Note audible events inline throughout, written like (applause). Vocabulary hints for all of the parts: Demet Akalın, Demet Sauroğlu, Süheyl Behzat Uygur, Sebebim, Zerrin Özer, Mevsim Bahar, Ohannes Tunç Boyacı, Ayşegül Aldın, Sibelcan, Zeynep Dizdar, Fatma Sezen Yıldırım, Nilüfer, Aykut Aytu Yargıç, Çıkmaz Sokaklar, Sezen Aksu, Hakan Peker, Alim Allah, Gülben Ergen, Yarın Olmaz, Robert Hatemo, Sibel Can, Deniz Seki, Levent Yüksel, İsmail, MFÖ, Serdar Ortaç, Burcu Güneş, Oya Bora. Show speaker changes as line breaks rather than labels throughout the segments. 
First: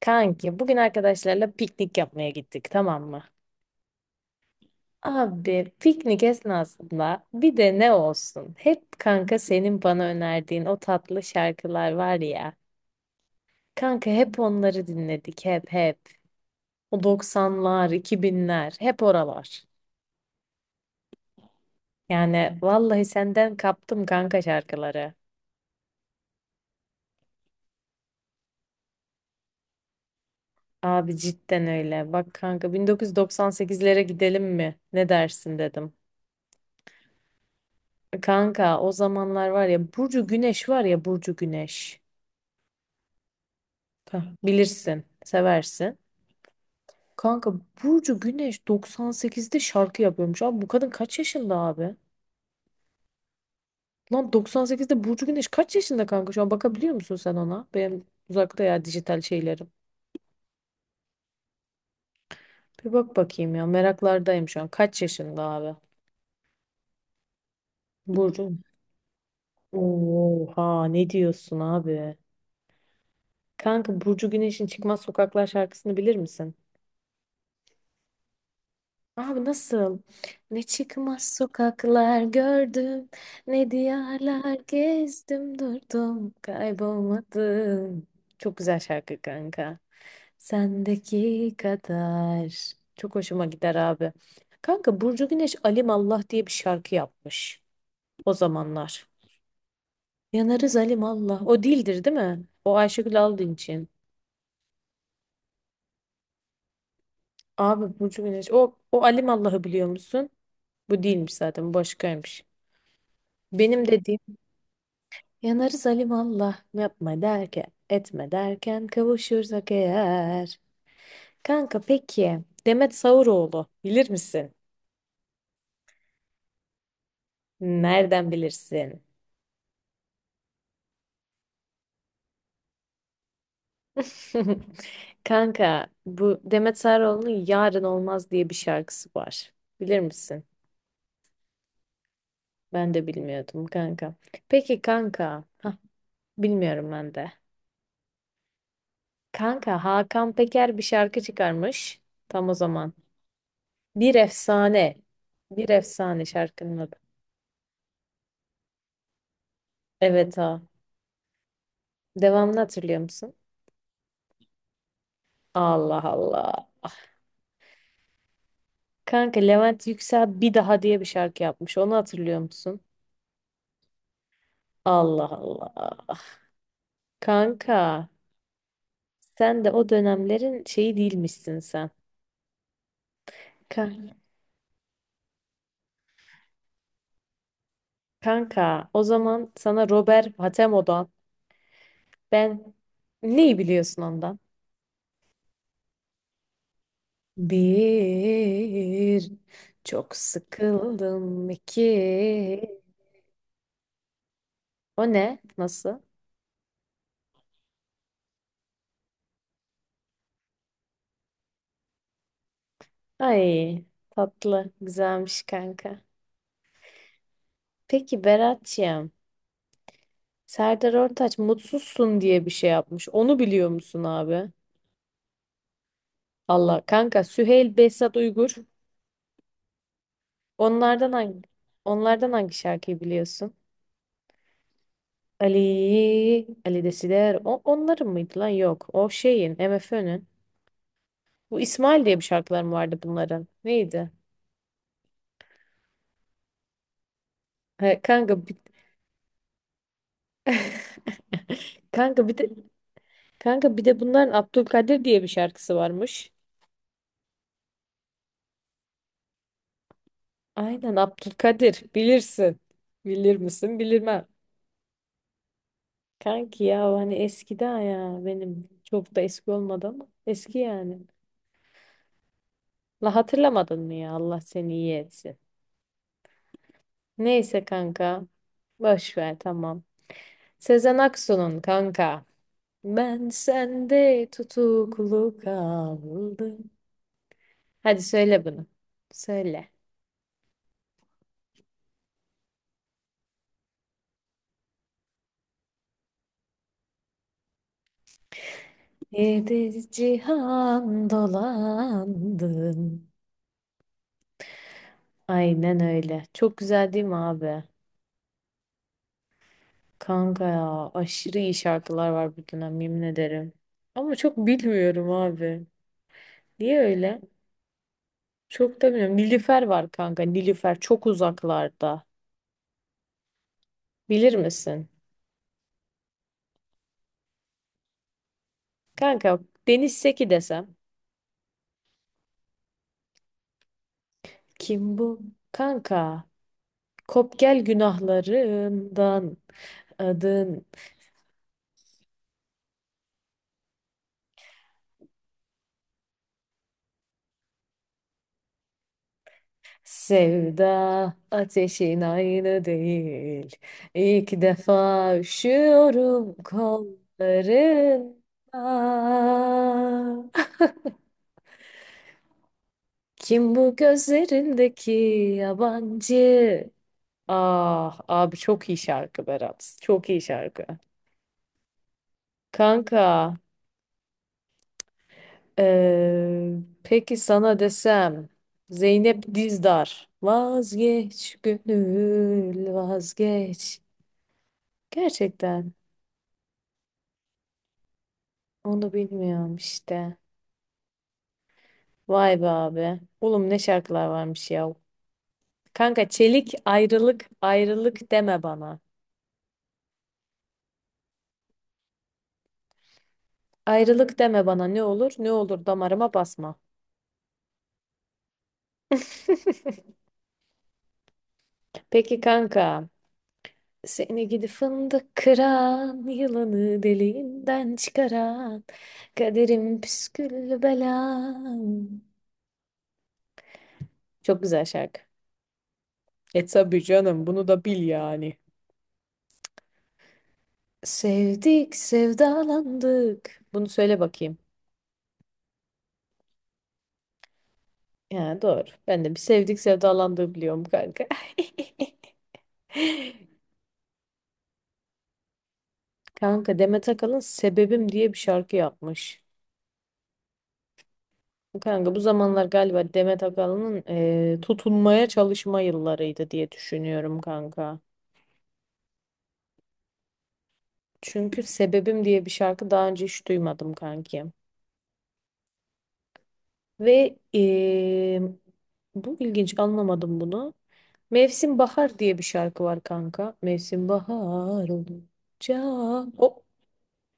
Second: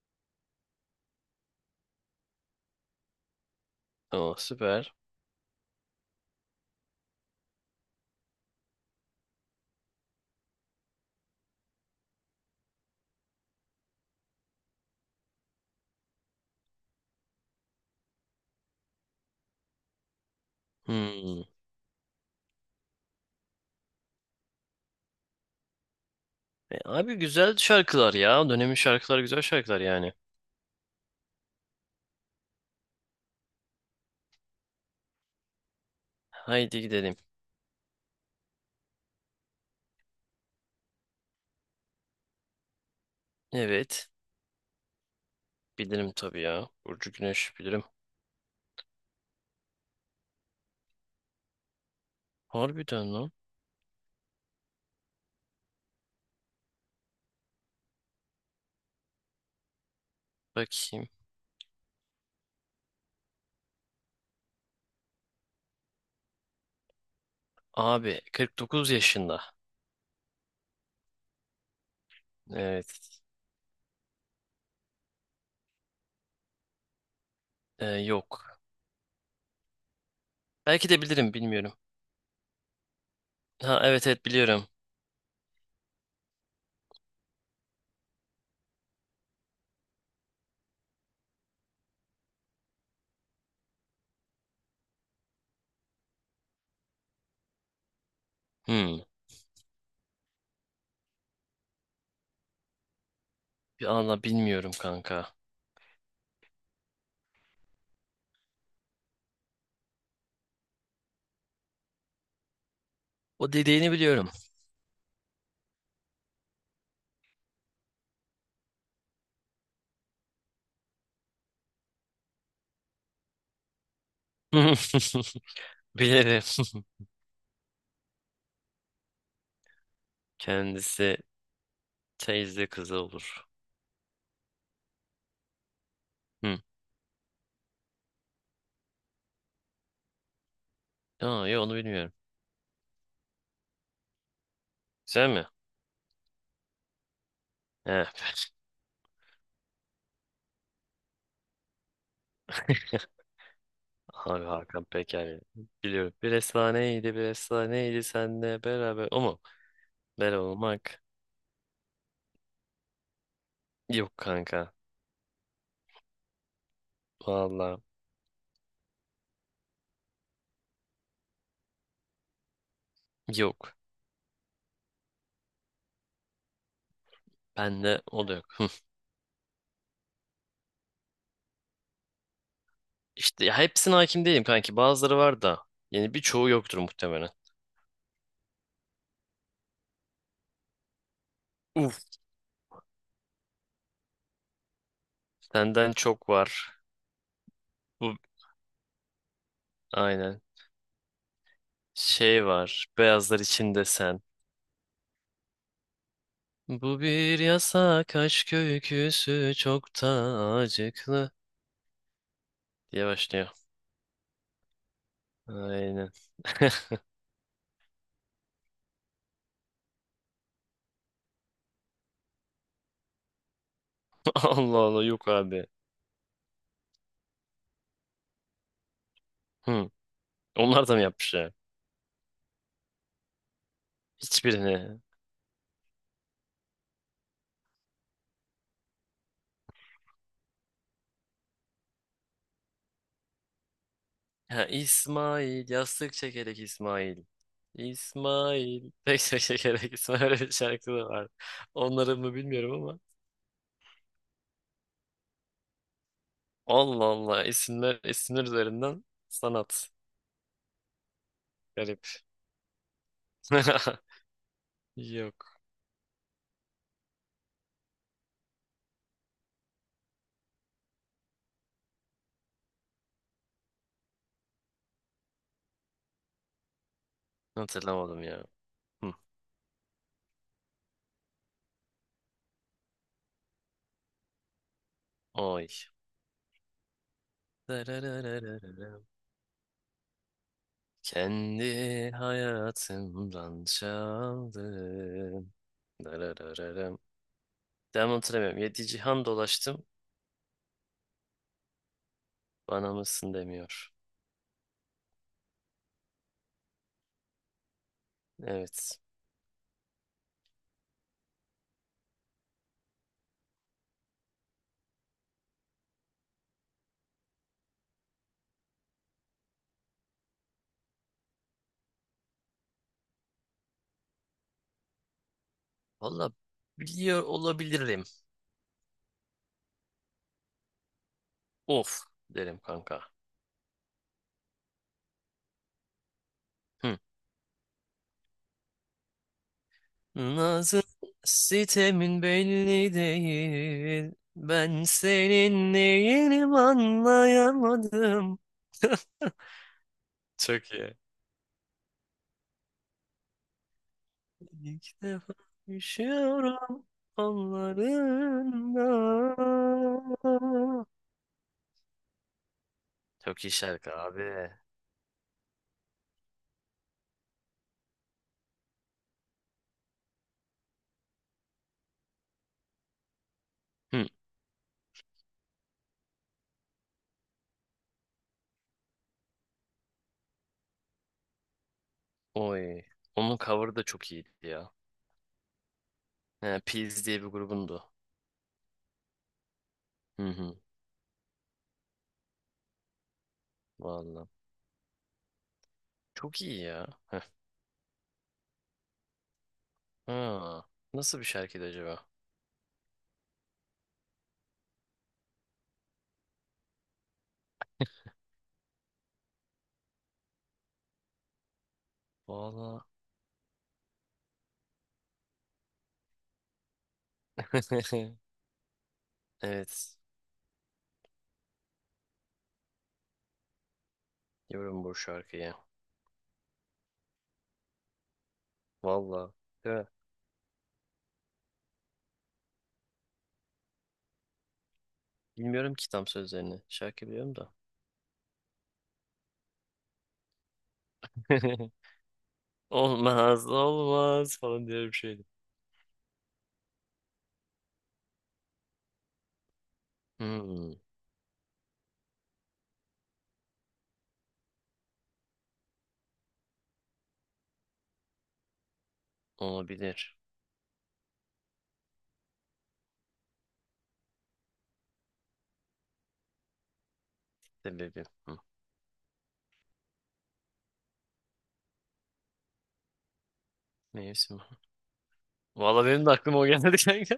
Kanki bugün arkadaşlarla piknik yapmaya gittik, tamam mı?
Oo, süper.
Abi piknik esnasında bir de ne olsun? Hep kanka senin bana önerdiğin o tatlı şarkılar var ya. Kanka hep onları dinledik hep hep. O 90'lar, 2000'ler hep oralar.
Hmm.
Yani vallahi senden kaptım kanka şarkıları.
Abi güzel şarkılar ya. Dönemin şarkılar güzel şarkılar yani.
Abi cidden öyle. Bak kanka 1998'lere gidelim mi? Ne dersin dedim.
Haydi gidelim.
Kanka o zamanlar var ya Burcu Güneş var ya Burcu Güneş.
Evet.
Hah, bilirsin, seversin.
Bilirim tabii ya. Burcu
Kanka
Güneş bilirim.
Burcu Güneş 98'de şarkı yapıyormuş. Abi bu kadın kaç yaşında abi?
Harbiden lan.
Lan 98'de Burcu Güneş kaç yaşında kanka? Şu an bakabiliyor musun sen ona? Benim uzakta ya dijital şeylerim.
Bakayım.
Bir bak bakayım ya, meraklardayım şu an. Kaç yaşında abi?
Abi
Burcu.
49 yaşında.
Oha, ne diyorsun abi?
Evet.
Kanka Burcu Güneş'in Çıkmaz Sokaklar şarkısını bilir misin?
Yok.
Abi nasıl? Ne
Belki de
çıkmaz
bilirim bilmiyorum.
sokaklar gördüm, ne
Ha, evet evet
diyarlar
biliyorum.
gezdim durdum, kaybolmadım. Çok güzel şarkı kanka. Sendeki kadar. Çok hoşuma gider abi. Kanka Burcu Güneş Alim Allah diye bir şarkı yapmış o
Hmm.
zamanlar. Yanarız Alim Allah. O değildir, değil mi? O Ayşegül Aldın
Bir
için.
anda bilmiyorum kanka.
Abi Burcu Güneş. O Alim Allah'ı biliyor musun? Bu değilmiş zaten, bu başkaymış.
O
Benim
dediğini
dediğim,
biliyorum.
yanarız alimallah, yapma derken, etme derken, kavuşursak eğer. Kanka peki Demet Sauroğlu bilir misin?
(laughs) Bilirim.
Nereden bilirsin?
(laughs) Kendisi teyze kızı olur.
(laughs) Kanka bu
Hmm.
Demet Sauroğlu'nun Yarın Olmaz diye bir şarkısı var. Bilir misin?
Aa, yok onu bilmiyorum.
Ben de bilmiyordum kanka. Peki
Güzel
kanka.
mi?
Hah, bilmiyorum ben de.
Evet.
Kanka Hakan Peker bir şarkı çıkarmış. Tam o zaman. Bir
Abi Hakan
efsane.
Peker.
Bir
Biliyorum.
efsane,
Bir
şarkının adı.
efsaneydi, bir efsaneydi senle beraber. O mu?
Evet,
Beraber
ha.
olmak.
Devamını hatırlıyor musun?
Yok kanka.
Allah Allah.
Valla
Kanka Levent Yüksel Bir Daha diye bir şarkı yapmış. Onu hatırlıyor musun?
yok.
Allah Allah. Kanka
Bende o da yok. Hı.
sen de o dönemlerin şeyi değilmişsin sen.
İşte ya
Ka-
hepsine hakim değilim kanki. Bazıları var da. Yani birçoğu yoktur muhtemelen.
Kanka o zaman sana Robert Hatemo'dan
Uf.
ben, neyi biliyorsun ondan?
Senden çok var. Bu
Bir, çok
aynen.
sıkıldım
Şey
iki.
var. Beyazlar içinde sen.
O ne? Nasıl?
Bu bir yasak aşk öyküsü çok da acıklı diye başlıyor.
Ay, tatlı güzelmiş kanka.
Aynen. (laughs)
Peki Berat'ciğim, Serdar Ortaç mutsuzsun diye bir şey yapmış. Onu biliyor musun abi?
Allah Allah, yok abi.
Allah kanka, Süheyl Behzat Uygur.
Hı. Onlar da mı
Onlardan
yapmış
hangi
ya?
onlardan hangi şarkıyı biliyorsun?
Hiçbirini.
Ali, Ali Desider. O, onların mıydı lan? Yok. O şeyin, MFÖ'nün. Bu İsmail diye bir şarkılar mı vardı bunların? Neydi?
Ha, İsmail. Yastık çekerek İsmail.
He,
İsmail. (laughs) Pek çekerek İsmail. Öyle bir şarkı da
(laughs)
var. Onları
kanka
mı
bir de
bilmiyorum ama.
kanka bir de bunların Abdülkadir diye bir şarkısı varmış.
Allah Allah. İsimler, isimler üzerinden sanat.
Aynen Abdülkadir,
Garip.
bilirsin. Bilir misin?
(laughs)
Bilirmem.
Yok.
Kanki ya, o hani eskiden ya, benim çok da eski olmadı ama eski yani. La, hatırlamadın mı ya, Allah seni iyi etsin. Neyse kanka,
Hatırlamadım ya. Hı.
boş ver, tamam. Sezen Aksu'nun kanka. Ben sende tutuklu
Oy.
kaldım. Hadi söyle bunu.
Dararararararam.
Söyle.
Kendi hayatımdan çaldım. Dararararam. Devamını hatırlamıyorum. Yedi cihan
Yedi
dolaştım.
cihan
Bana
dolandım.
mısın demiyor.
Aynen öyle. Çok güzel, değil mi abi?
Evet.
Kanka ya aşırı iyi şarkılar var bu dönem, yemin ederim. Ama çok bilmiyorum abi. Niye öyle? Çok da bilmiyorum. Nilüfer var kanka. Nilüfer çok uzaklarda. Bilir misin?
Valla biliyor olabilirim.
Kanka Deniz Seki desem.
Of derim kanka.
Kim bu? Kanka.
Hı.
Kop gel günahlarından, adın,
Nazın sitemin belli değil. Ben senin neyinim anlayamadım. (laughs) Çok iyi.
sevda ateşin aynı değil. İlk
İlk
defa
defa
üşüyorum
düşüyorum
kollarından.
onlarında. Çok iyi
Kim bu
şarkı abi.
gözlerindeki yabancı? Ah abi, çok iyi şarkı Berat. Çok iyi şarkı. Kanka
Hı.
eee, peki sana desem Zeynep Dizdar. Vazgeç gönül
Oy. Onun cover'ı
vazgeç.
da çok iyiydi ya.
Gerçekten
He, Peas diye bir grubundu.
onu bilmiyorum işte.
Hı hı.
Vay be abi. Oğlum, ne şarkılar
Vallahi.
varmış ya. Kanka
Çok
Çelik,
iyi ya. Heh.
ayrılık ayrılık deme bana.
Ha. Nasıl bir şarkıydı acaba?
Ayrılık deme bana, ne olur ne olur damarıma basma. Peki
Vallahi.
kanka, seni gidi fındık kıran, yılanı deliğinden
(laughs)
çıkaran, kaderim
Evet.
püsküllü belam. Çok güzel
Biliyorum bu
şarkı.
şarkıyı.
E tabii canım, bunu da bil yani.
Vallahi. Değil mi?
Sevdik, sevdalandık. Bunu söyle bakayım.
Bilmiyorum ki tam sözlerini. Şarkı biliyorum da.
Ya doğru. Ben de bir sevdik sevdalandığı biliyorum kanka. (laughs)
(laughs) Olmaz olmaz falan diye bir şeydi.
Kanka Demet Akalın Sebebim diye bir şarkı yapmış.
Hmm,
Kanka bu zamanlar galiba Demet Akalın'ın tutunmaya çalışma yıllarıydı diye düşünüyorum kanka.
olabilir.
Çünkü Sebebim diye bir şarkı daha önce hiç duymadım kanki. Ve
Sebebi. Hı.
bu ilginç, anlamadım bunu. Mevsim Bahar diye bir şarkı var kanka. Mevsim
Mevsim.
bahar olunca,
Valla benim de aklıma
o
o geldi kanka.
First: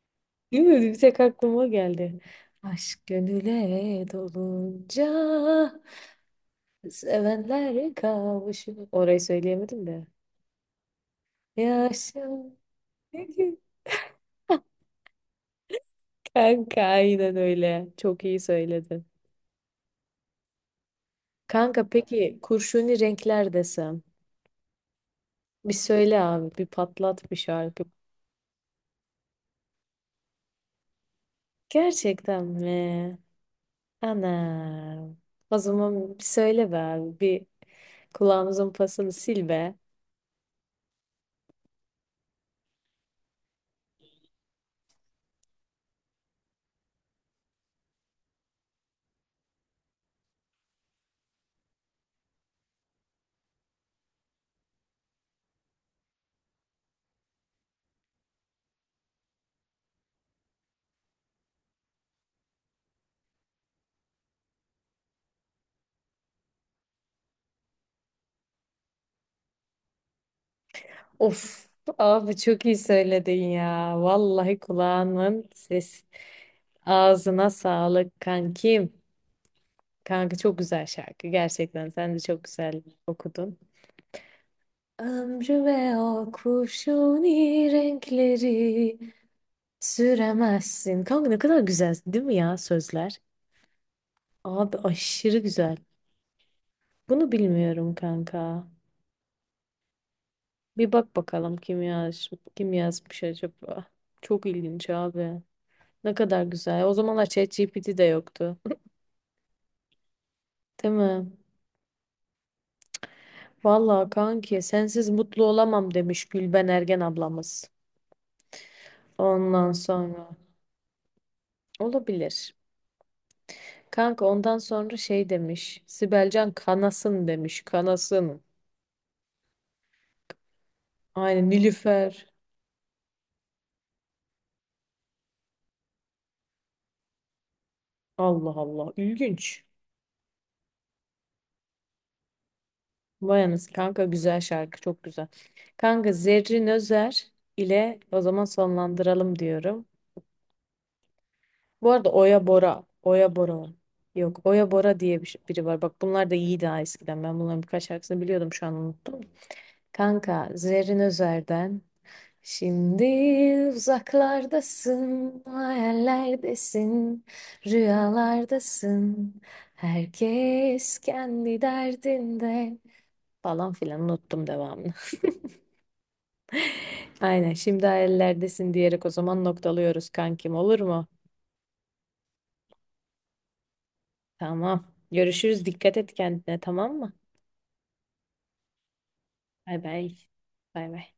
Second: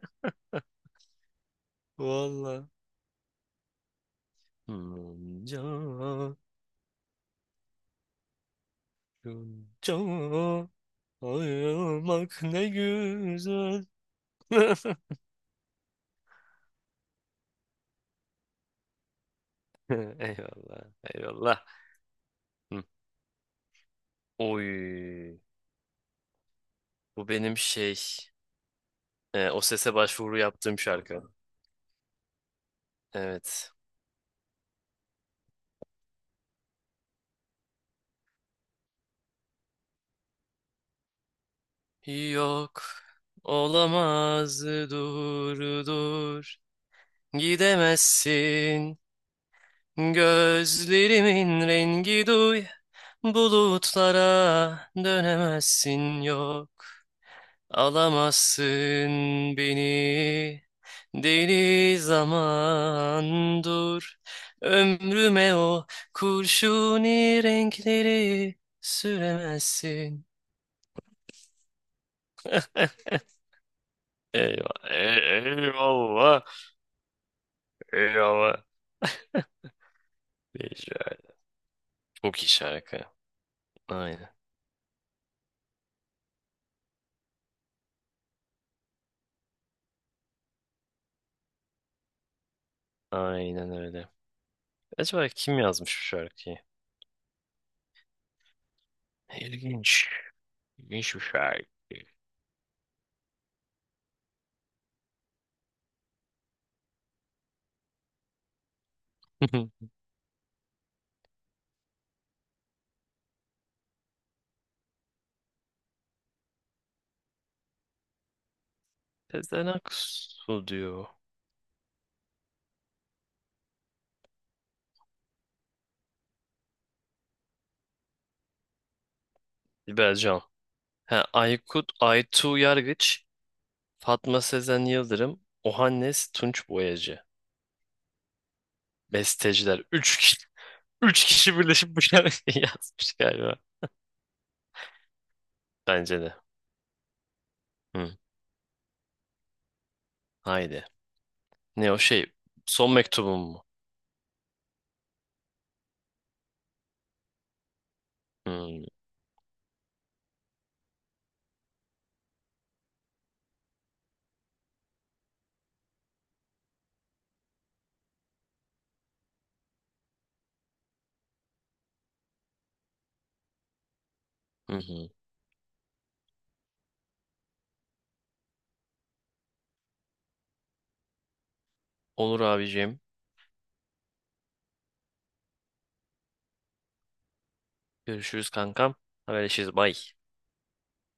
değil mi? Bir tek aklıma
(laughs)
geldi.
Vallahi.
Aşk gönüle dolunca
Hmm, can,
sevenler kavuşur. Orayı söyleyemedim de.
can,
Ya Yaşa.
ayrılmak ne
(laughs)
güzel. (laughs)
Kanka aynen öyle. Çok iyi söyledin.
(laughs) Eyvallah. Eyvallah.
Kanka peki
Hı.
kurşuni renkler desem.
Oy.
Bir söyle abi, bir
Bu
patlat bir
benim
şarkı.
şey. O sese başvuru yaptığım şarkı.
Gerçekten mi?
Evet.
Ana. O zaman bir söyle be abi. Bir kulağımızın pasını sil be.
Yok. Olamaz, dur. Gidemezsin. Gözlerimin rengi duy. Bulutlara dönemezsin yok. Alamazsın beni deli zaman dur, ömrüme o kurşuni renkleri süremezsin.
Of abi, çok iyi
(laughs)
söyledin ya. Vallahi
Eyvah,
kulağının ses.
eyvallah,
Ağzına sağlık
eyvallah.
kankim. Kanka çok güzel
Değişik.
şarkı. Gerçekten sen de
Çok
çok
iyi
güzel
şarkı.
okudun.
Aynen,
Ömrü ve o kurşuni renkleri süremezsin. Kanka ne kadar güzel değil mi ya, sözler?
aynen öyle.
Abi
Acaba
aşırı
kim
güzel.
yazmış bu şarkıyı?
Bunu bilmiyorum kanka.
İlginç,
Bir
ilginç
bak
bir
bakalım,
şarkı.
kim yazmış acaba. Çok ilginç abi. Ne kadar güzel. O zamanlar ChatGPT de yoktu.
(laughs)
Değil mi? Vallahi kanki, sensiz mutlu olamam demiş Gülben Ergen ablamız.
Sezen
Ondan sonra
Aksu diyor.
olabilir. Kanka ondan sonra şey demiş. Sibelcan, kanasın demiş. Kanasın.
Sibel Can. He,
Aynen
Aykut
Nilüfer.
Aytu Yargıç, Fatma Sezen Yıldırım, Ohannes Tunç Boyacı.
Allah Allah. İlginç.
Besteciler. (laughs) Üç kişi birleşip bu şarkıyı (laughs) yazmış
Vay
galiba.
anasını kanka, güzel şarkı. Çok güzel. Kanka
Bence de.
Zerrin Özer ile
Hı,
o zaman sonlandıralım diyorum.
haydi.
Bu
Ne o
arada
şey?
Oya Bora.
Son mektubum mu?
Var. Yok, Oya Bora diye biri var. Bak bunlar da iyi, daha eskiden. Ben bunların birkaç şarkısını biliyordum, şu an
Hı,
unuttum. Kanka Zerrin Özer'den. Şimdi uzaklardasın, hayallerdesin, rüyalardasın. Herkes kendi derdinde, falan filan, unuttum
hı,
devamını.
hı.
(laughs) Aynen, şimdi hayallerdesin diyerek o zaman noktalıyoruz kankim, olur mu?
Olur abicim.
Tamam. Görüşürüz. Dikkat et kendine, tamam mı?
Görüşürüz kankam. Haberleşiriz.
Bay
Bay.
bay. Bay bay.